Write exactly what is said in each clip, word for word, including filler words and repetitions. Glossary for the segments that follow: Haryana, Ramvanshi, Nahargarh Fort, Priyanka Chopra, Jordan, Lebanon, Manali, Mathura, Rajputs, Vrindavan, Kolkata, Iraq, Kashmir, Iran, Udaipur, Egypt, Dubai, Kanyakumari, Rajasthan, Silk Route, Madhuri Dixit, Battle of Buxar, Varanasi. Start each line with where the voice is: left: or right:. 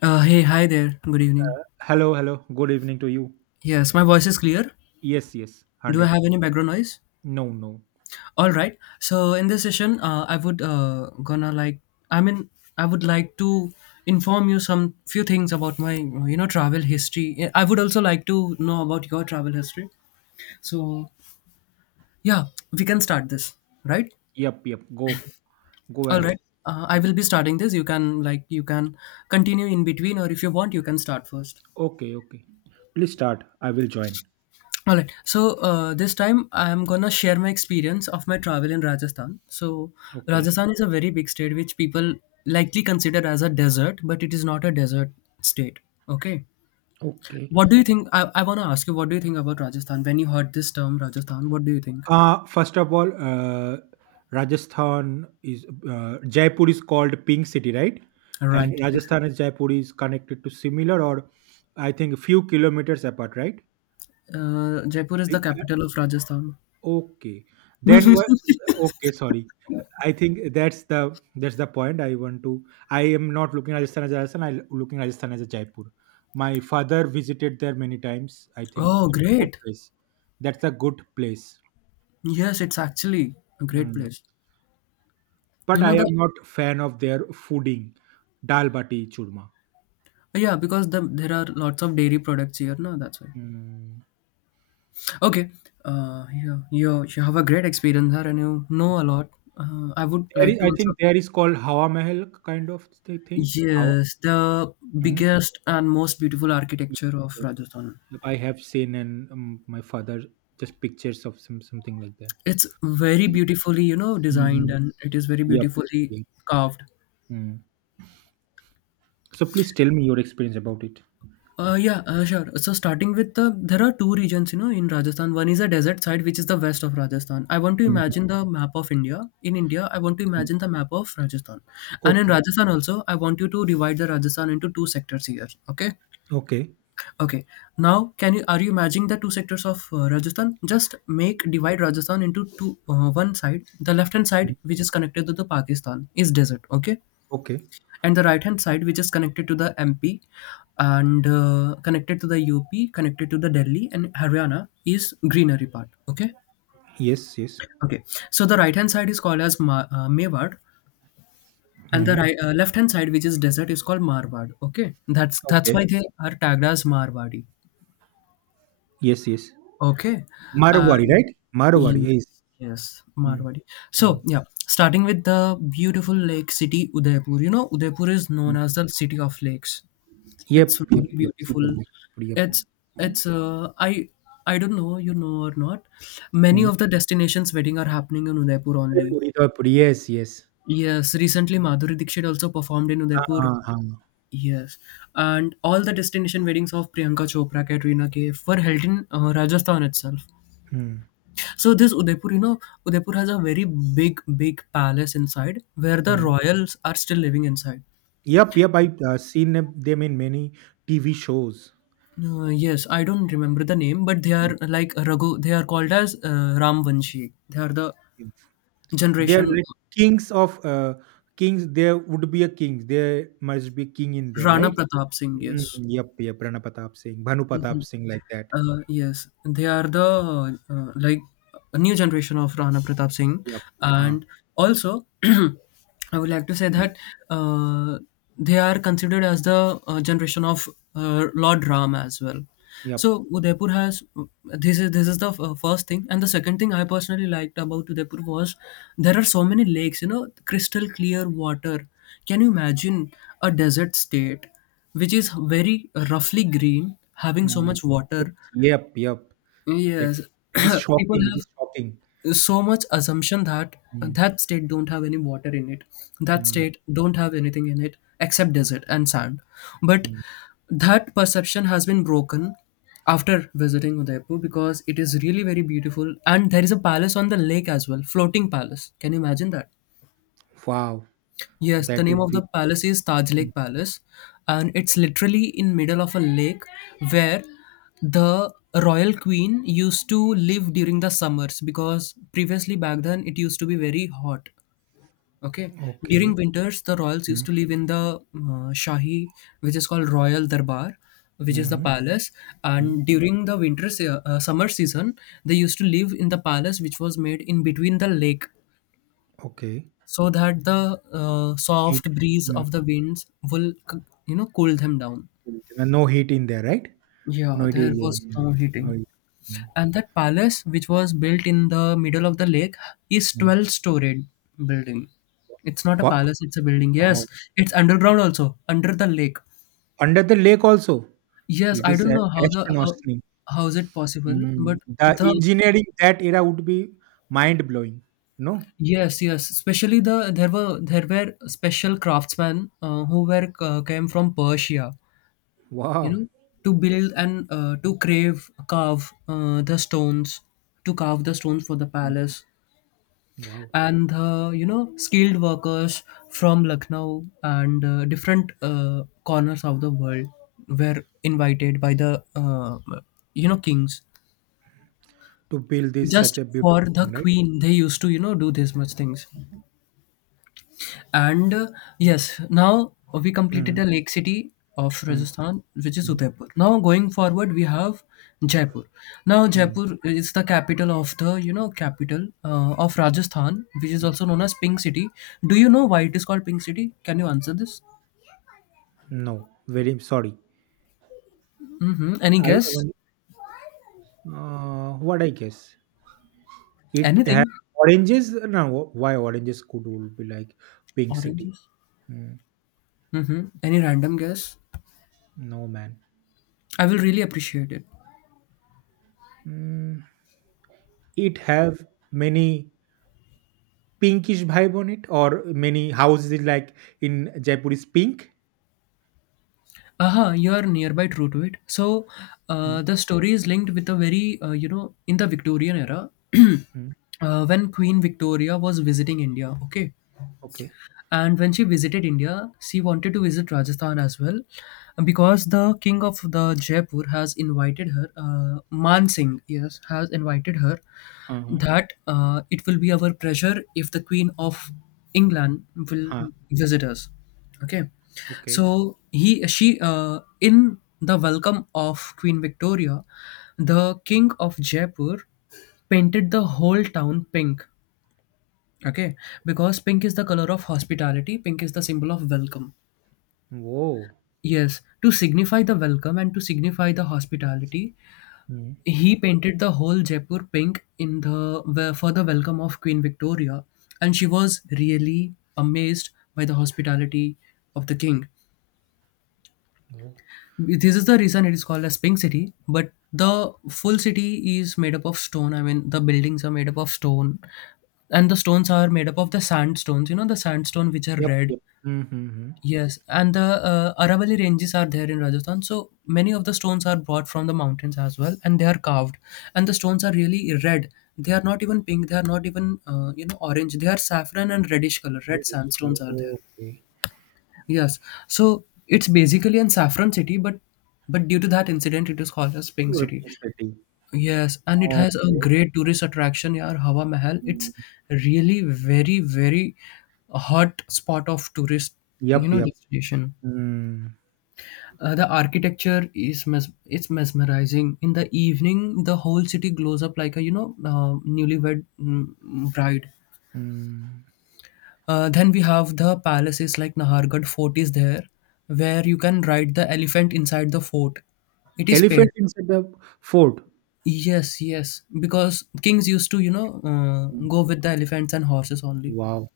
left: Uh, hey, hi there. Good evening.
right: Hello, hello. Good evening to you.
left: Yes, my voice is clear.
right: Yes, yes.
left: Do I
right: one hundred.
left: have any background noise?
right: No, no.
left: All right. So in this session, uh, I would uh, gonna like. I mean, I would like to inform you some few things about my you know travel history. I would also like to know about your travel history. So yeah, we can start this, right?
right: Yep, yep. Go. Go
left: All
right: ahead.
left: right. Uh, I will be starting this. You can like you can continue in between, or if you want, you can start first.
right: Okay, okay. Please start. I will join.
left: All right. So uh, this time I'm gonna share my experience of my travel in Rajasthan. So
right: Okay.
left: Rajasthan is a very big state which people likely consider as a desert, but it is not a desert state. Okay.
right: Okay.
left: What do you think? I, I wanna ask you, what do you think about Rajasthan? When you heard this term Rajasthan, what do you think?
right: Uh first of all, uh Rajasthan is uh, Jaipur is called Pink City, right? And
left: Right. Exactly.
right: Rajasthan and Jaipur is connected to similar, or I think few kilometers apart, right?
left: Uh, Jaipur is the capital of Rajasthan.
right: Okay. Then what? Okay, sorry. I think that's the that's the point I want to. I am not looking at Rajasthan as Rajasthan, I'm looking at Rajasthan as a Jaipur. My father visited there many times. I think
left: Oh,
right: that's a good
left: great.
right: place. That's a good place.
left: Yes, it's actually a great
right: Mm.
left: place.
right: But
left: You know
right: I
left: the
right: am not fan of their fooding, dal bati churma.
left: yeah, because the, there are lots of dairy products here, no, that's why.
right: Mm.
left: Okay. Uh, you, you, you have a great experience there and you know a lot. Uh, I would
right: There
left: like
right: is,
left: to
right: I
left: also.
right: think there is called Hawa Mahal kind of thi- thing. Hawa.
left: Yes, the
right: Mm.
left: biggest and most beautiful architecture of Rajasthan.
right: Yep, I have seen, and um, my father just pictures of some something like that.
left: It's very beautifully, you know, designed
right: Mhm.
left: and it is very
right: Yep.
left: beautifully
right: Yep.
left: carved.
right: Mm. So please tell me your experience about it.
left: Uh, yeah, uh, sure. So starting with the, there are two regions, you know, in Rajasthan. One is a desert side, which is the west of Rajasthan. I want to
right: Mhm.
left: imagine the map of India. In India, I want to imagine the map of Rajasthan. And in
right: Okay.
left: Rajasthan also, I want you to divide the Rajasthan into two sectors here. Okay?
right: Okay.
left: Okay. Now, can you, are you imagining the two sectors of uh, Rajasthan? Just make, divide Rajasthan into two, uh, one side. The left hand side,
right: Mm.
left: which is connected to the Pakistan, is desert. Okay?
right: Okay.
left: And the right hand side which is connected to the M P and uh, connected to the U P, connected to the Delhi and Haryana is greenery part. Okay,
right: Yes. Yes.
left: okay. So the right hand side is called as Ma- uh, Mewad, and the
right: Hmm.
left: right, uh, left hand side which is desert is called Marwad. Okay, that's that's why
right: Okay.
left: they are tagged as Marwadi.
right: Yes. Yes.
left: Okay,
right: Marwari,
left: and.
right: right? Marwari. Yes.
left: Yes, yes,
right: Hmm.
left: Marwari.
right: Hmm.
left: So, yeah, starting with the beautiful lake city, Udaipur. You know, Udaipur is known
right: Hmm.
left: as the city of lakes.
right: Yep.
left: It's
right: Yep.
left: really
right: Yep. City of
left: beautiful.
right: Jaipur.
left: It's
right: Yep.
left: it's uh, I I don't know you know or not. Many
right: Hmm.
left: of the destinations wedding are happening in Udaipur only.
right: Jaipur, Jaipur, yes. Yes.
left: Yes, recently Madhuri Dixit also performed in Udaipur.
right: Uh, uh,
left: Yes, and all the destination weddings of Priyanka Chopra, Katrina Kaif were held in uh, Rajasthan itself.
right: hmm.
left: So this Udaipur, you know, Udaipur has a very big, big palace inside where the
right: Hmm.
left: royals are still living inside.
right: Yep. Yep. I uh, seen them them in many T V shows.
left: Uh, yes, I don't remember the name, but they are like Raghu. They are called as uh, Ramvanshi. They are the
right: They are
left: generation
right: like kings of uh, kings. There would be a king. There must be king in there,
left: Rana
right: right?
left: Pratap Singh.
right: Mm,
left: Yes.
right: yep, yep. Rana Pratap Singh, Bhanu Pratap Singh, like that.
left: Uh, yes, they are the uh, like a new generation of Rana Pratap Singh,
right: Yep. Uh,
left: and also I would like to say that uh, they are considered as the uh, generation of uh, Lord Ram as well.
right: yep.
left: So Udaipur has this is this is the f- first thing, and the second thing I personally liked about Udaipur was there are so many lakes, you know, crystal clear water. Can you imagine a desert state which is very roughly green, having so
right: Mm.
left: much
right: So
left: water?
right: yep, yep. That
left: Yes,
right: It is
left: people
right: shocking. It is
left: have
right: shocking.
left: so much assumption that
right: Yeah.
left: that state don't have any water in it. That
right: Mm,
left: state don't have anything in it except desert and sand. But
right: mm.
left: that perception has been broken after visiting Udaipur because it is really very beautiful and there is a palace on the lake as well, floating palace. Can you imagine that?
right: Wow,
left: Yes, the
right: that
left: name
right: would
left: of the
right: be.
left: palace is Taj
right: Mm.
left: Lake Palace, and it's literally in middle of a lake where the royal queen used to live during the summers because previously back then it used to be very hot. Okay, during
right: Okay.
left: winters the royals used
right: Mm,
left: to live in the uh, Shahi, which is called Royal Darbar, which is the
right: mhm,
left: palace,
right: mm.
left: and during the winter se- uh, summer season they used to live in the palace which was made in between the lake
right: Okay,
left: so that the uh,
right: heat.
left: soft breeze
right: Mm.
left: of the winds will c- you know cool them down.
right: And no heat in there, right?
left: Yeah,
right: No heat. is-
left: there was
right: mm,
left: no heating,
right: No heat. Mm,
left: and that palace which was built in the middle of the lake is
right: mm.
left: twelve storied building. It's not a
right: Wha-
left: palace, it's a building. Yes,
right: Wow.
left: it's underground also under the lake.
right: Under the lake also?
left: Yes,
right: It
left: I
right: is
left: don't
right: a
left: know how the how
right: astonishing.
left: how is it possible, but
right: Mm. The
left: the
right: engineering that era would be mind blowing. No?
left: yes, yes, especially the there were, there were special craftsmen, uh, who were uh, came from Persia, you
right: Wow.
left: know, to build and uh, to crave carve uh, the stones to carve the stones for the
right: Mm.
left: palace,
right: Wow.
left: and uh, you know skilled workers from Lucknow and uh, different uh, corners of the world were invited by the uh, you know kings
right: To build this such
left: just
right: a
left: for
right: beautiful thing,
left: the
right: right?
left: queen. They used to you know do this much things. And uh, yes, now we completed
right: Mm,
left: the lake city of
right: mm,
left: Rajasthan, which is
right: mm,
left: Udaipur. Now going forward, we have Jaipur. Now
right: mm.
left: Jaipur is the capital of the you know capital uh, of Rajasthan, which is also known as Pink City. Do you know why it is called Pink City? Can you answer this?
right: No, very sorry.
left: Mm-hmm. Any
right: I
left: guess?
right: only, uh, what I guess it has
left: Anything?
right: oranges. No, why oranges could all be like Pink City?
left: Oranges?
right: Mm,
left: Mm-hmm. Any random guess?
right: no, man.
left: I will really appreciate it.
right: Mm, it have many pinkish vibe on it, or many houses like in Jaipur is pink?
left: Aha, you are nearby true to it. So, uh,
right: Mm,
left: the story is linked with a very, uh, you know, in the Victorian era,
right: mm.
left: uh, when Queen Victoria was visiting India, okay?
right: Okay.
left: And when she visited India, she wanted to visit Rajasthan as well because the king of the Jaipur has invited her, uh, Man Singh, yes, has invited her
right: Uh-huh.
left: that uh, it will be our pleasure if the queen of England will
right: Uh,
left: visit us. Okay.
right: okay.
left: So he she uh, in the welcome of Queen Victoria, the king of Jaipur painted the whole town pink. Okay, because pink is the color of hospitality, pink is the symbol of welcome.
right: Whoa.
left: Yes, to signify the welcome and to signify the hospitality,
right: Mm.
left: he painted the whole Jaipur pink in the where- for the welcome of Queen Victoria, and she was really amazed by the hospitality of the king.
right: Yeah.
left: This is the reason it is called as Pink City, but the full city is made up of stone. I mean, the buildings are made up of stone, and the stones are made up of the sandstones, you know, the sandstone which are
right: Yep.
left: red.
right: Yep. Mm-hmm.
left: Yes, and the uh, Aravalli ranges are there in Rajasthan. So many of the stones are brought from the mountains as well, and they are carved. And the stones are really red. They are not even pink. They are not even uh, you know orange. They are saffron and reddish color. Red
right: British. Right.
left: sandstones are there.
right: Okay.
left: Yes, so it's basically an saffron city, but but due to that incident, it is called as Pink
right: Or
left: City.
right: pink city.
left: Yes, and it has a
right: Okay.
left: great tourist attraction. Yeah, Hawa Mahal.
right: Mm.
left: It's really very very hot spot of tourist you
right: Yep.
left: know
right: Yep.
left: destination.
right: Mm.
left: Uh, the architecture is mes- It's mesmerizing. In the evening, the whole city glows up like a you know uh, newlywed mm, bride.
right: Mm.
left: Uh, then we have the palaces like Nahargarh Fort is there, where you can ride the elephant inside the fort. It is paid.
right: Elephant inside the fort.
left: Yes, yes, because kings used to you know uh,
right: Mm.
left: go with the elephants and horses only.
right: Wow.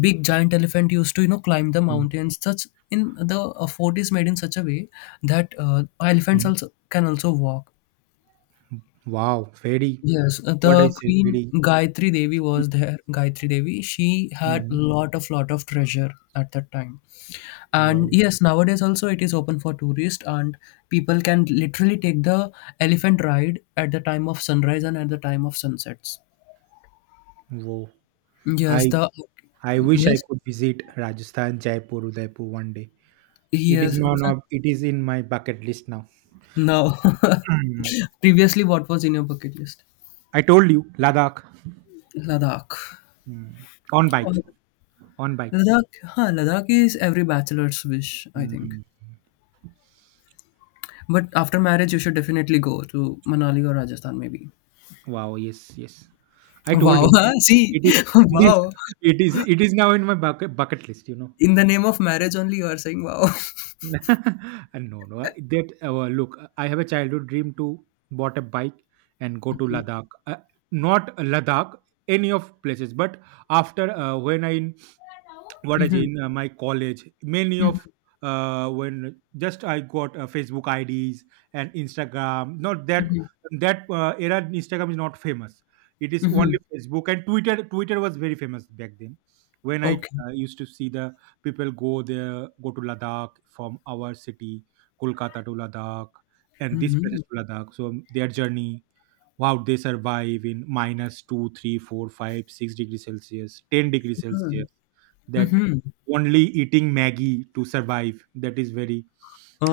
left: Big giant elephant used to you know climb the
right: Mm.
left: mountains. Such in the uh, fort is made in such a way that uh, elephants
right: Mm.
left: also can also walk.
right: Wow. Very.
left: Yes, uh,
right: What I
left: the
right: say.
left: Queen
right: Very.
left: Gayatri Devi was there. Gayatri Devi, she had
right: Mm.
left: lot of lot of treasure at that time. And
right: Wow.
left: yes, nowadays also it is open for tourists, and people can literally take the elephant ride at the time of sunrise and at the time of sunsets.
right: Wow.
left: Yes,
right: I
left: the
right: I wish I
left: yes,
right: could visit Rajasthan, Jaipur, Udaipur one day. It is
left: yes, in
right: no,
left: fact,
right: no, it is in my bucket list now.
left: no.
right: Hmm.
left: Previously, what was in your bucket list?
right: I told you, Ladakh.
left: Ladakh.
right: Hmm. On
left: Or-
right: bike, on bike.
left: Ladakh, huh, Ladakh is every bachelor's wish, I think.
right: Hmm.
left: But after marriage, you should definitely go to Manali or Rajasthan, maybe.
right: Wow, yes, yes. I told
left: Wow!
right: you,
left: Huh? See,
right: it is, it is,
left: wow!
right: it is, it is now in my bucket bucket list. You know.
left: In the name of marriage only, you are saying wow.
right: And no, no. That uh, look, I have a childhood dream to bought a bike and go to Ladakh. Uh, not Ladakh, any of places, but after uh, when I, what is
left: hmm.
right: in uh, my college, many of
left: Hmm.
right: uh, when just I got uh, Facebook ids and Instagram, not that. That uh, era Instagram is not famous, it is
left: Hmm.
right: only Facebook and twitter twitter was very famous back then. When I
left: Okay.
right: uh, used to see the people go there, go to Ladakh, from our city, Kolkata to Ladakh, and this
left: Hmm.
right: places to Ladakh, so their journey, wow, they survive in minus minus two, three, four, five, six degrees celsius, ten degrees celsius, that
left: Hmm.
right: only eating Maggie to survive, that is very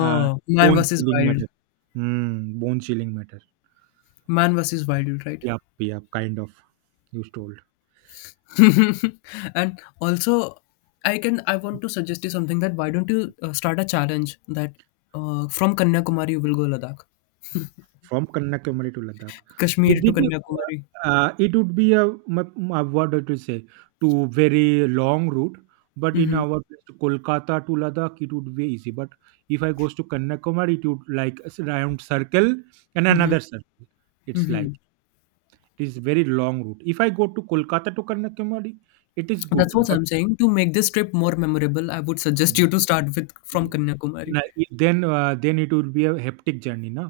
right: uh,
left: man
right: bone
left: versus
right: chilling
left: wild.
right: matter. Mm, bone chilling matter.
left: Man versus wild, right?
right: Yep yep, kind of, you told.
left: and also, I can. I want to suggest you something, that why don't you uh, start a challenge that uh, from Kanyakumari you will go Ladakh,
right: From Kanyakumari to Ladakh. The-
left: Kashmir to
right: Did
left: Kanyakumari.
right: uh, it would be a, m- a what to say, to very long route, but in
left: Mm-hmm,
right: our place to Kolkata to Ladakh, it would be easy. But if I goes to Kanyakumari, it would like s- round circle and
left: mm-hmm,
right: another circle. It's like
left: mm-hmm.
right: it is very long route. If I go to Kolkata to Kanyakumari, it is good,
left: That's what
right: but.
left: I'm saying. To make this trip more memorable, I would suggest you to start with from
right: Mm.
left: Kanyakumari.
right: Na- i- then uh, then it will be a hectic journey, na.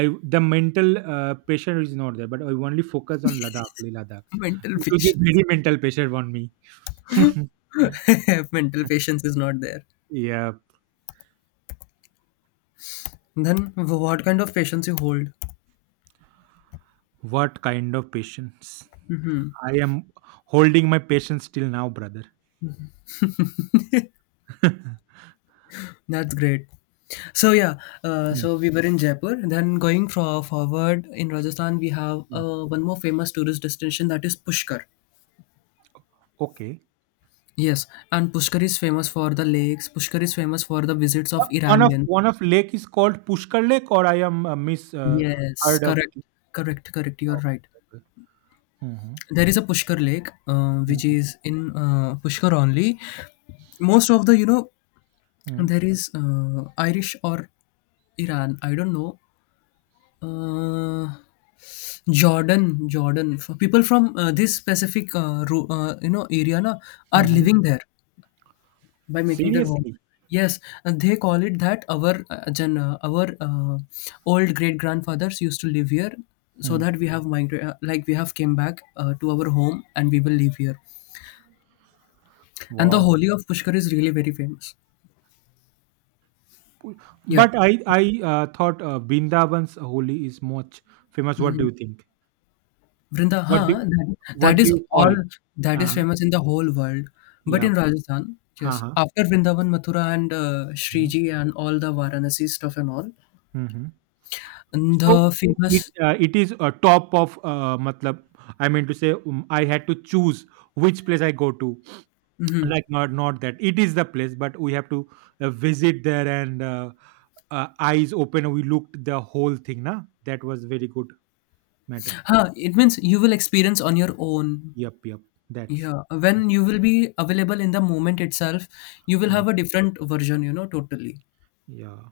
right: I, the mental uh, pressure is not there, but I only focus on Ladakh, Leh Ladakh.
left: Mental
right: It will be
left: patience.
right: very mental pressure on me.
left: mental patience is not there.
right: Yeah,
left: Then what kind of patience you hold?
right: what kind of patience. I am holding my patience till now, brother.
left: That's great. So yeah, uh,
right: Mm,
left: so we were in Jaipur. Then going fro- forward in Rajasthan, we have
right: mm.
left: uh, one more famous tourist destination, that is Pushkar.
right: Okay.
left: Yes, and Pushkar is famous for the lakes. Pushkar is famous for the visits
right: Uh,
left: of
right: one of
left: Iranian.
right: one of lake is called Pushkar lake, or I am uh, miss uh,
left: Yes,
right: heard of.
left: correct, correct, correct. You're
right: Okay.
left: right.
right: Okay. Mhm,
left: There is a Pushkar lake, uh, which
right: mhm,
left: is in uh, Pushkar only. Most of the, you know,
right: mhm,
left: there is uh, Irish or Iran, I don't know, uh, jordan jordan For people from, uh, this specific uh, ru- uh, you know, area na, are
right: mhm.
left: living there by making their home.
right: Seriously.
left: Yes, and they call it that our uh, gen, uh, our uh, old great grandfathers used to live here, so
right: Hmm.
left: that we have migrated, like we have came back uh, to our home and we will live here. And the
right: Wow.
left: Holi of Pushkar is really very famous. Yeah.
right: But I I uh, thought uh, Vrindavan's holy is much famous. What do
left: Mhm.
right: you think?
left: Vrinda,
right: What do
left: huh? That, that
right: what do
left: is
right: you call
left: all,
right: it?
left: that is
right: uh
left: famous in the whole world. But
right: Yeah.
left: in Rajasthan, yes.
right: Uh-huh.
left: After Vrindavan, Mathura, and uh,
right: Mm-hmm.
left: Sriji, and all the Varanasi stuff and all,
right: Mm-hmm.
left: and
right: So
left: the
right: it
left: famous.
right: uh, it is a top of uh, matlab. I mean to say, um, I had to choose which place I go to.
left: Mm-hmm.
right: Like not not that it is the place, but we have to uh, visit there and uh, uh, eyes open. We looked the whole thing. Na, that was very good matter.
left: Huh, it means you will experience on your own.
right: Yep. Yep. That's.
left: Yeah. When you will be available in the moment itself, you will
right: Uh,
left: have a different version, you know, totally.
right: yeah.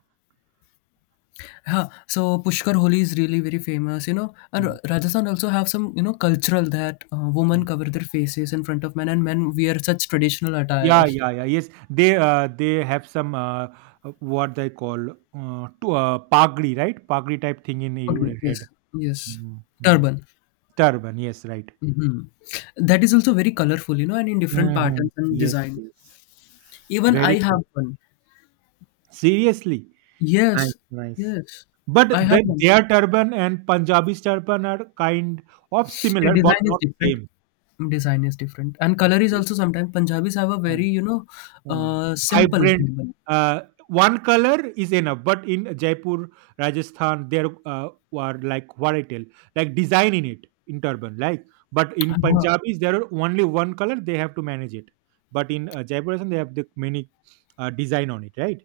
left: Yeah, so Pushkar Holi is really very famous, you know. And
right: Mm-hmm.
left: Ra- Rajasthan also have some, you know, cultural that uh, women cover their faces in front of men, and men wear such traditional
right: Yeah,
left: attires.
right: yeah, yeah. Yes, they uh, they have some uh, uh, what they call uh, to, uh, pagri, right? Pagri type thing in your
left: Pagdi,
right: head.
left: yes, yes,
right: Mhm.
left: turban.
right: Turban. Yes, right.
left: Hmm. That is also very colorful, you know, and in different
right: Mhm.
left: patterns and
right: Yes,
left: designs.
right: yes.
left: Even I
right: Very cool.
left: have one.
right: Seriously, nice,
left: Yes,
right: nice.
left: yes,
right: But
left: I have
right: the,
left: one.
right: their turban and Punjabi's turban are kind of
left: The
right: similar, but
left: design is
right: not
left: different.
right: same.
left: Design is different, and color is also sometimes Punjabis have a very, you know,
right: Uh,
left: uh, simple
right: Vibrant.
left: turban.
right: Uh, One color is enough, but in Jaipur, Rajasthan, there uh, were like what I tell, like design in it, in turban, like. But in Punjabis, there are only one color; they have to manage it. But in uh, Jaipur, Rajasthan, they have the many uh, design on it, right?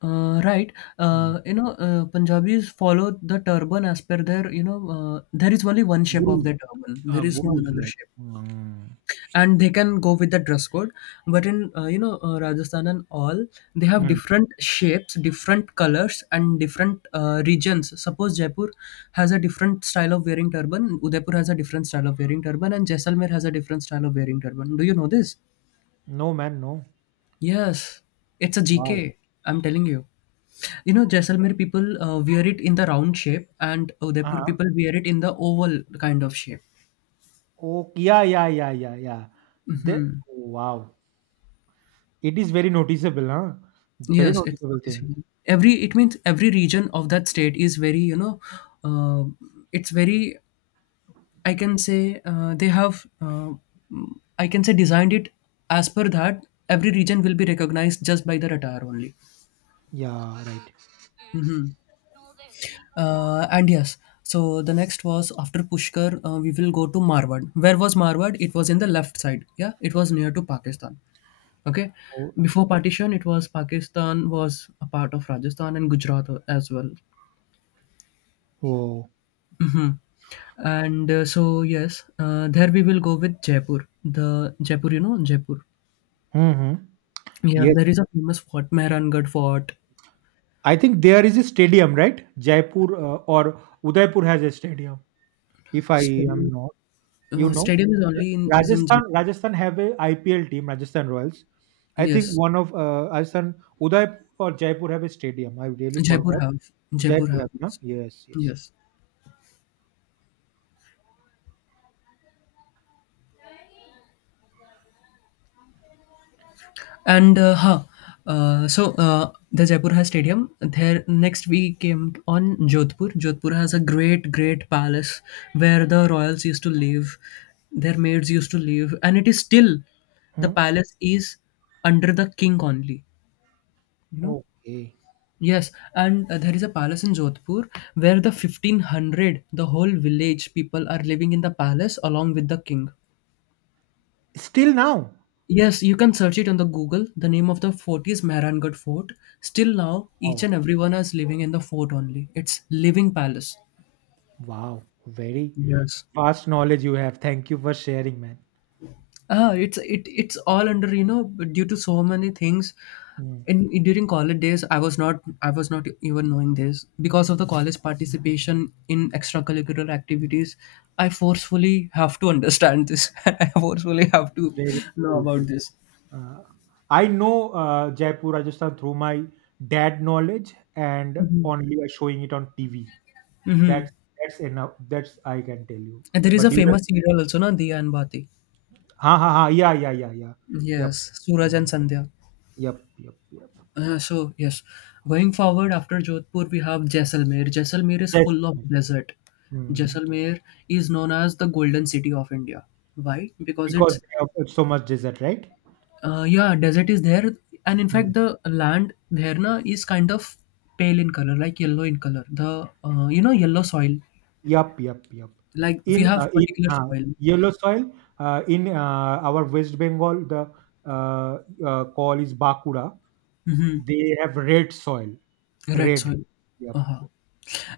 left: Uh, right.
right: Mm.
left: Uh, you know, uh, Punjabis follow the turban as per their, you know, uh, there is only one shape of
right: Gurus,
left: the turban.
right: uh,
left: There is no
right: gurus,
left: another
right: like.
left: shape.
right: Mm.
left: And they can go with the dress code. But in, uh, you know, uh, Rajasthan and all, they have
right: Mm.
left: different shapes, different colors, and different uh, regions. Suppose Jaipur has a different style of wearing turban, Udaipur has a different style of wearing turban, and Jaisalmer has a different style of wearing turban. Do you know this?
right: No, man, no.
left: Yes, it's a G
right: Wow.
left: am telling you. You know, Jaisalmer people uh, wear it in the round shape, and Udaipur
right: Uh-huh.
left: people wear it in the oval kind of shape.
right: Oh, yeah, yeah, yeah, yeah, yeah. The, wow. It is very noticeable, huh? Very
left: Yes, it's
right: noticeable thing.
left: noticeable. Every, it means every region of that state is very, you know, uh, it's very, I can say uh, they have uh, I can say designed it as per that every region will be recognized just by the attire only.
right: Yeah, right.
left: Uh, and yes, so the next was after Pushkar, uh, we will go to Marwad. Where was Marwad? It was in the left side. Yeah, it was near to Pakistan. Okay,
right: Oh,
left: before partition, it was Pakistan was a part of Rajasthan and Gujarat as well.
right: oh.
left: Hmm. And uh, so yes, uh, there we will go with Jaipur. The Jaipur, you know, Jaipur.
right: Hmm.
left: Yeah,
right: Yes.
left: there is a famous fort, Mehrangarh Fort.
right: I think there is a stadium, right? Jaipur uh, or Udaipur has a stadium. If I am
left: Stadium,
right: not, you
left: uh,
right: know,
left: stadium is only in, is in Jaipur.
right: Rajasthan. Rajasthan have a I P L team, Rajasthan Royals. I think
left: Yes,
right: one of uh, Rajasthan, Udaipur or Jaipur have a stadium. I really
left: Jaipur
right: forgot.
left: have. Jaipur
right: Jaipur have,
left: have.
right: no? Yes, yes.
left: Yes. And uh, huh. Uh, so uh, the Jaipur High Stadium. There next we came on Jodhpur. Jodhpur has a great, great palace where the royals used to live, their maids used to live, and it is still the
right: Hmm.
left: palace is under the king only. You know.
right: Okay.
left: Yes, and uh, there is a palace in Jodhpur where the fifteen hundred, the whole village people are living in the palace along with the king.
right: Still now.
left: Yes, you can search it on the Google. The name of the fort is Mehrangarh Fort. Still now, each
right: Oh,
left: and everyone is living in the fort only. It's living palace.
right: wow. Very
left: Yes.
right: vast knowledge you have. Thank you for sharing, man.
left: Ah, it's it it's all under, you know, due to so many things.
right: Hmm.
left: In during college days, I was not I was not even knowing this. Because of the college participation in extracurricular activities, I forcefully have to understand this. I forcefully have to
right: Very,
left: know
right: very.
left: about this.
right: Uh, I know uh, Jaipur, Rajasthan through my dad knowledge and only by showing it on T V.
left: Mm-hmm.
right: That's that's enough. That's I can tell you.
left: And there is a
right: But you,
left: famous serial also, na, Diya and Bati.
right: ha ha ha, yeah yeah yeah yeah, yep.
left: Yes, Suraj and
right: Mm,
left: Sandhya.
right: yep yep yep.
left: Uh, so yes, going forward after Jodhpur we have Jaisalmer. Jaisalmer is
right: Yes.
left: full of desert.
right: Hmm.
left: Jaisalmer is known as the Golden City of India. Why? Because
right: Because
left: it's
right: they have uh, so much desert, right?
left: uh, yeah, desert is there, and in
right: Hmm.
left: fact the land there na is kind of pale in color, like yellow in color. The uh, you know, yellow soil,
right: Yep yep yep.
left: like we
right: In uh,
left: have
right: in
left: particular
right: uh,
left: soil.
right: yellow soil, uh, in uh, our West Bengal, the uh, uh, call is Bakura.
left: Hmm.
right: They have red soil.
left: Red
right: Red.
left: soil.
right: Yep.
left: Uh-huh.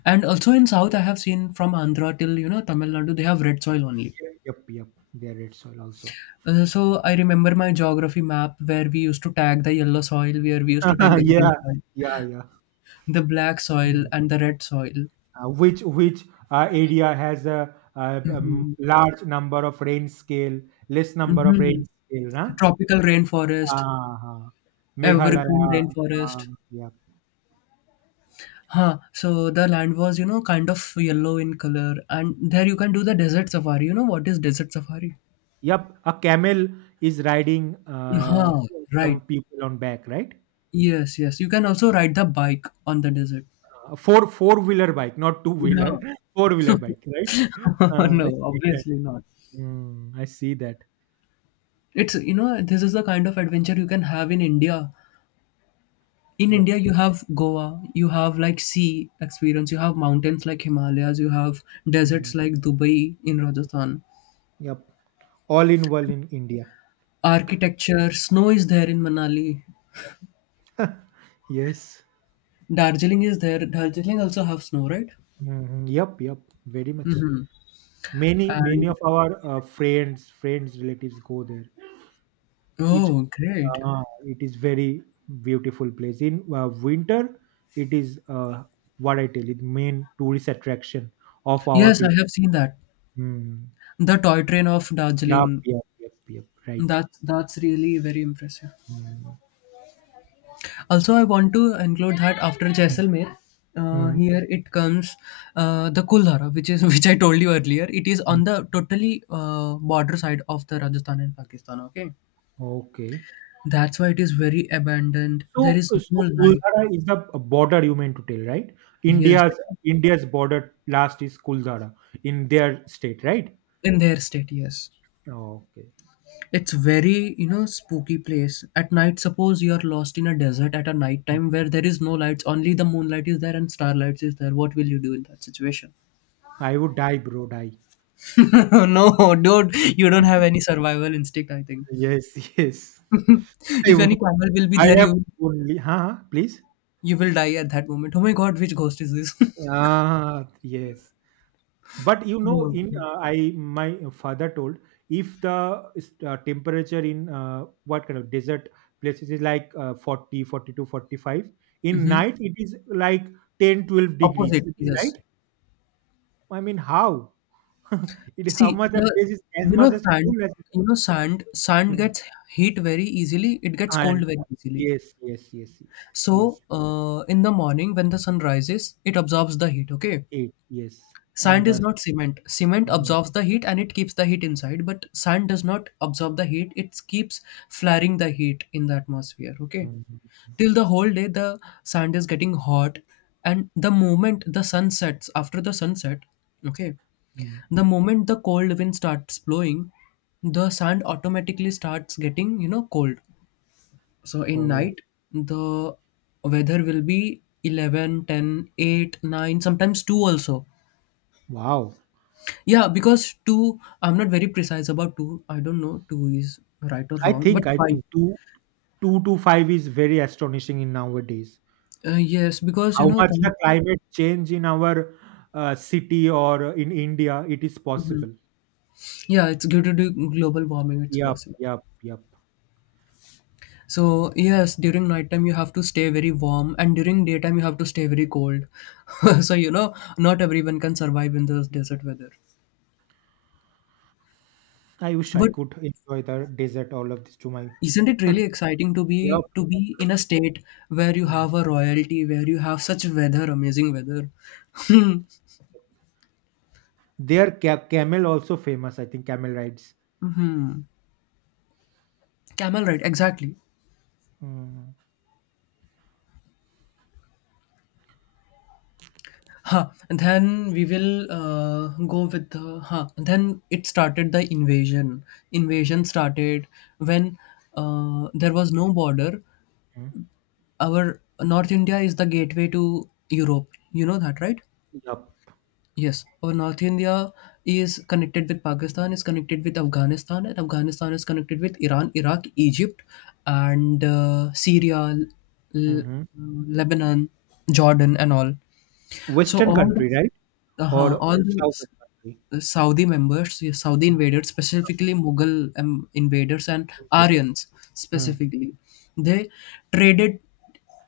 left: And also in South, I have seen from Andhra till, you know, Tamil Nadu, they have red soil only.
right: Yep. Yep. Yep. They are red soil also.
left: Uh, so I remember my geography map where we used to tag the yellow soil, where we used to tag the green
right: Yeah.
left: soil,
right: Yeah. Yeah.
left: the black soil,
right: Mm.
left: and the red soil.
right: Uh, which which uh, area has a, uh
left: Hmm.
right: um, large number of rain scale, less number of
left: Hmm.
right: rain scale, huh?
left: Tropical rainforest,
right: Uh-huh.
left: evergreen
right: Meghalaya. Uh,
left: rainforest.
right: yep.
left: Huh. So the land was, you know, kind of yellow in color, and there you can do the desert safari. You know what is desert safari?
right: Yep. A camel is riding uh,
left: Huh.
right: some
left: Right.
right: people on back, right?
left: Yes. Yes. You can also ride the bike on the desert.
right: Uh, four four wheeler bike, not two wheeler.
left: No.
right: Four wheeler bike, right? Uh,
left: No.
right: I see that.
left: Obviously not.
right: Mm, I see that.
left: It's, you know, this is the kind of adventure you can have in India. In
right: Yep.
left: India, you have Goa, you have like sea experience, you have mountains like Himalayas, you have
right: Mm.
left: deserts like Dubai in Rajasthan.
right: Yep. All in one in India.
left: Architecture, snow is there in Manali.
right: Yes.
left: Darjeeling is there. Darjeeling also have snow, right?
right: Mhm. Yep, yep, very much.
left: Mhm.
right: Many, many
left: And
right: of our uh, friends, friends, relatives go there. It,
left: oh, great!
right: uh, it is very beautiful place. In uh, winter, it is uh, what I tell you, the main tourist attraction of our
left: Yes, I
right: people.
left: have seen that.
right: Mm.
left: The toy train of
right: Yep,
left: Darjeeling.
right: yep, yep, yep. Right.
left: That's that's really very impressive.
right: Mm.
left: Also, I want to include that after Jaisalmer, uh,
right: Mm,
left: here it comes uh, the Kuldhara, which is which I told you earlier. It is
right: mm.
left: on the totally uh, border side of the Rajasthan and Pakistan. Okay,
right: Okay.
left: that's why it is very abandoned. There
right: So,
left: is
right: uh,
left: no
right: so
left: light.
right: Kuldhara is the border you meant to tell, right?
left: Yes,
right: India's India's border last is Kuldhara in their state, right?
left: in their state. Yes,
right: Okay.
left: it's very, you know, spooky place at night. Suppose you are lost in a desert at a night time where there is no lights, only the moonlight is there and starlights is there. What will you do in that situation?
right: I would die, bro, die.
left: No, dude, you don't have any survival instinct, I think.
right: Yes, yes. I,
left: If
right: wo-
left: any camel will be
right: I
left: there,
right: have
left: you
right: only, huh? Huh, please.
left: you will die at that moment. Oh my god, which ghost is this?
right: Ah, yes. But you know
left: Oh,
right: in
left: god.
right: uh, I my father told, if the is- uh, temperature in uh, what kind of desert places is like uh, forty forty-two, forty-five, in
left: Hmm.
right: night it is like ten, twelve 12 degrees,
left: Opposite,
right: it is
left: yes.
right: right. I mean, how it, how
left: See
right: much the
left: the,
right: place is as
left: you know,
right: much as
left: sand,
right: cool as it
left: you
right: ought.
left: know, sand. Sand
right: Mm.
left: gets heat very easily. It gets cold
right: And uh,
left: very easily.
right: yes yes yes yes
left: So
right: yes,
left: uh, in the morning when the sun rises, it absorbs the heat. Okay,
right: eight, yes. And
left: sand is
right: the
left: not cement. Cement
right: mm,
left: absorbs the heat and it keeps the heat inside, but sand does not absorb the heat. It keeps flaring the heat in the atmosphere. Okay.
right: mm,
left: Till the whole day, the sand is getting hot, and the moment the sun sets, after the sunset, okay,
right: mm.
left: the moment the cold wind starts blowing, the sand automatically starts getting, you know, cold. So in
right: Oh
left: night, the weather will be eleven, ten, eight, nine, sometimes two also.
right: wow.
left: Yeah, because two, I'm not very precise about two. I don't know two is right or
right: i
left: wrong,
right: think
left: but
right: i
left: five.
right: think two 2 to five is very astonishing in nowadays.
left: Uh, yes, because you
right: How
left: know,
right: much
left: the-
right: the climate change in our uh, city or in India, it is
left: Mhm.
right: possible.
left: Yeah, it's due to the global warming, it's
right: Yep
left: possible.
right: yep yep.
left: So, yes, during nighttime, you have to stay very warm, and during daytime, you have to stay very cold. So, you know, not everyone can survive in this desert weather.
right: I wish I
left: But
right: could enjoy the desert, all of this, to my.
left: isn't it really exciting to
right: Yep.
left: be to be in a state where you
right: Mm.
left: have a royalty, where you have such weather, amazing weather?
right: Their ca- camel also famous, I think. Camel rides.
left: Hmm. Camel ride, exactly.
right: Mm
left: Huh. Then we will uh, go with the. Huh. Then it started the invasion. Invasion started when uh, there was no border.
right: mm. Yep.
left: Our North India is the gateway to Europe. You know that, right?
right: Hmm. Yup.
left: Yes. Our North India is connected with Pakistan, is connected with Afghanistan, and Afghanistan is connected with Iran, Iraq, Egypt, and uh, Syria, L-
right: Mm-hmm.
left: Lebanon, Jordan, and all. So
right: Western
left: all the,
right: country, right? Or
left: uh, all
right: uh, southern country.
left: the Saudi members, yeah, Saudi invaders, specifically Mughal um, invaders and Aryans
right: Mm.
left: specifically, they traded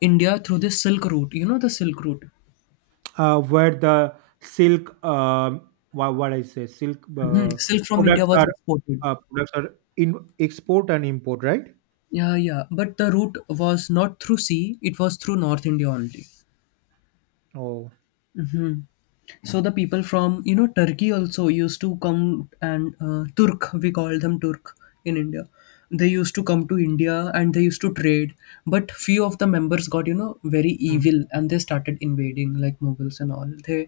left: India through the Silk Route. You know the Silk Route.
right: uh, Where the silk, um, wha- what I say, silk
left: Mhm.
right: uh,
left: Silk from India
right: products
left: was
right: are
left: exported.
right: uh, products are in export and import, right?
left: Yeah, yeah. But the route was not through sea; it was through North India only.
right: Oh,
left: Hmm. So the people from, you know, Turkey also used to come, and uh, Turk, we call them Turk in India. They used to come to India and they used to trade, but few of the members got, you know, very
right: mm.
left: evil and they started invading, like Mughals and all. They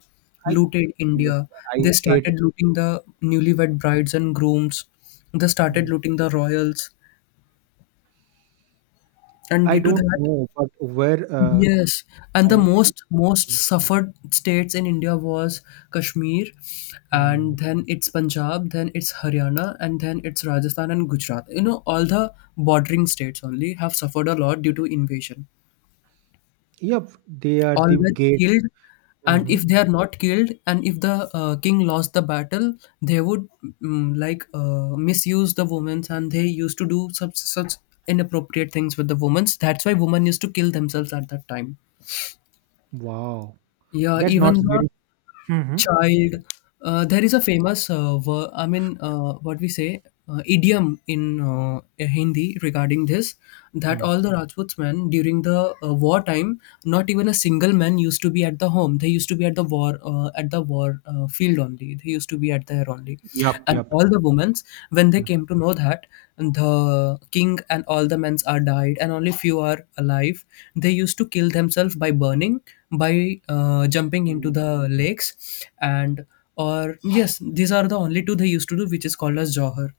right: I
left: looted
right: Yes,
left: India.
right: I
left: They
right: hate.
left: started looting the newlywed brides and grooms. They started
right: Mm.
left: looting the royals, and
right: I
left: due to
right: don't
left: that,
right: know, but where uh,
left: yes, and the
right: I
left: most most suffered states in India was Kashmir, and
right: mm.
left: then it's Punjab, then it's Haryana, and then it's Rajasthan and Gujarat. You know, all the bordering states only have suffered a lot due to invasion.
right: Yep, they are
left: All
right: the
left: were
right: gates.
left: killed, and
right: Hmm.
left: if they are not killed, and if the uh, king lost the battle, they would mm, like uh, misuse the women, and they used to do such such inappropriate things with the women. That's why women used to kill themselves at that time.
right: Wow,
left: Yeah,
right: that not
left: even the
right: very. Mm-hmm.
left: child. Uh, there is a famous, uh, ver- I mean, uh, what we say, uh, idiom in uh, Hindi regarding this
right: Hmm.
left: that
right: Mm.
left: all the Rajputs men during the uh, war time, not even a single man used to be at the home. They used to be at the war, uh, at the war uh, field only. They used to be at their only.
right: Yep,
left: And
right: yep.
left: all the women's, when they
right: Mm.
left: came to know that the king and all the men's are died and only few are alive, they used to kill themselves by burning, by uh, jumping into
right: Mm.
left: the lakes, and or yes, these are the only two they used to do, which is called as Johar.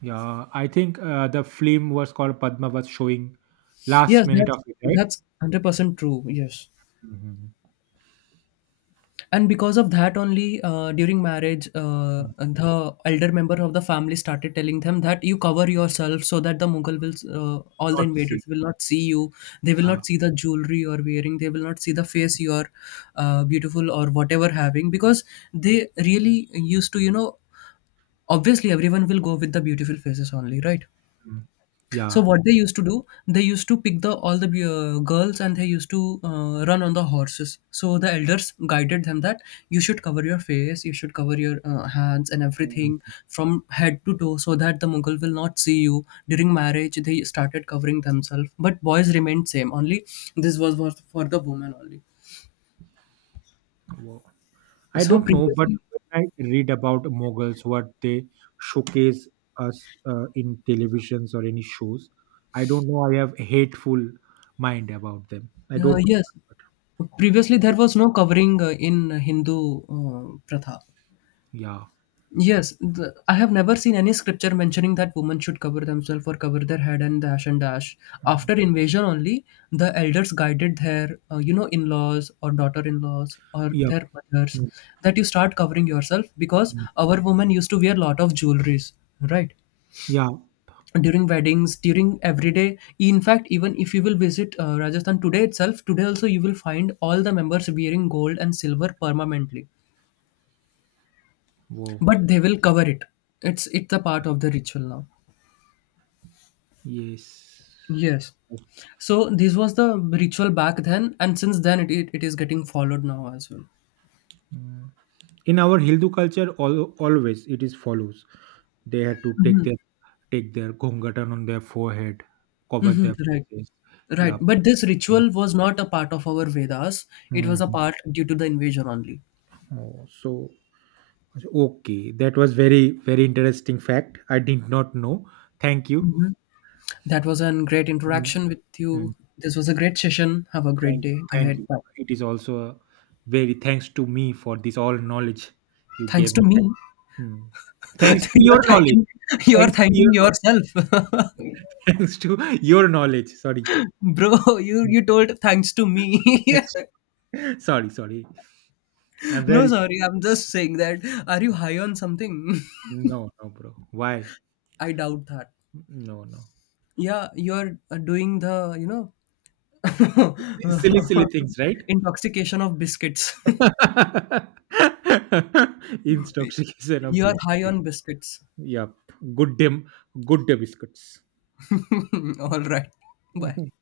right: Yeah, I think uh, the film was called Padma was showing last
left: Yes,
right: minute
left: that's
right: of it, right?
left: that's one hundred percent true. Yes,
right: Mhm.
left: and because of that only uh, during marriage uh,
right: Mm,
left: the elder member of the family started telling them that you cover yourself so that the Mughal will uh, all the
right: not
left: invaders
right: sick.
left: will not see you, they will
right: Yeah.
left: not see the jewelry you're wearing, they will not see the face you're uh, beautiful or whatever having, because they really used to, you know, obviously everyone will go with the beautiful faces only, right?
right: Mm,
left: So
right: yeah.
left: what they used to do, they used to pick the all the uh, girls, and they used to uh, run on the horses. So the elders guided them that you should cover your face, you should cover your uh, hands and
right: Yeah.
left: everything
right: Mm,
left: from head to toe, so that the Mughal will not see you. During marriage, they started covering themselves, but boys remained same. Only this was was for the women only.
right: wo- I
left: So
right: don't know, but
left: previously,
right: when I read about Mughals, what they showcase us uh, in televisions or any shows, I don't know. I have a hateful mind about them. I
left: uh,
right: don't know.
left: yes,
right: But
left: previously there was no covering uh, in Hindu uh, pratha.
right: yeah.
left: Yes, the, I have never seen any scripture mentioning that women should cover themselves or cover their head and dash and dash. After
right: Mm.
left: invasion only, the elders guided their, uh, you know, in-laws or daughter-in-laws or
right: Yeah.
left: their mothers,
right: Mm,
left: that you start covering yourself because
right: mm.
left: our women used to wear lot of jewelries, right?
right: Yeah.
left: During weddings, during everyday. In fact, even if you will visit uh, Rajasthan today itself, today also you will find all the members wearing gold and silver permanently,
right: Wow.
left: but they will cover it. It's it's a part of the ritual now.
right: Yes.
left: Yes. So this was the ritual back then, and since then it, it, it is getting followed now as well.
right: Mm. In our Hindu culture, al- always it is follows. They had to take their take their ghongatan on their forehead, cover
left: Hmm,
right: their
left: right.
right: faces.
left: Right.
right: Yep.
left: But this ritual was not a part of our Vedas. It was a
right: Mhm.
left: part due to the invasion only.
right: Oh, so okay, that was very very interesting fact. I did not know. Thank you.
left: Mhm. That was a great
right: Mm.
left: interaction with
right: Mm.
left: you. This was a great session. Have a
right: Thank
left: great
right: you.
left: day
right: Thank
left: ahead.
right: you.
left: Bye.
right: It is also a very thanks to me for this all knowledge you
left: Thanks
right: gave
left: to
right: me.
left: me.
right: Mm. Thanks to
left: You're
right: your knowledge.
left: thanking, you're
right: Thanks to
left: thanking
right: your knowledge.
left: yourself.
right: Thanks to your knowledge. Sorry.
left: Bro, you
right: Mm.
left: you told thanks to me.
right: Thanks. Sorry, sorry. I'm
left: No,
right: very sorry.
left: sorry, I'm just saying that. Are you high on something?
right: No, no, bro. Why?
left: I doubt that.
right: No, no.
left: Yeah, you're uh, doing the, you know,
right: Si Silly, silly things, right?
left: intoxication of biscuits.
right: Intoxication of
left: You are high
right: biscuit.
left: on biscuits.
right: Yeah, Good dem, good day biscuits.
left: All right. Bye.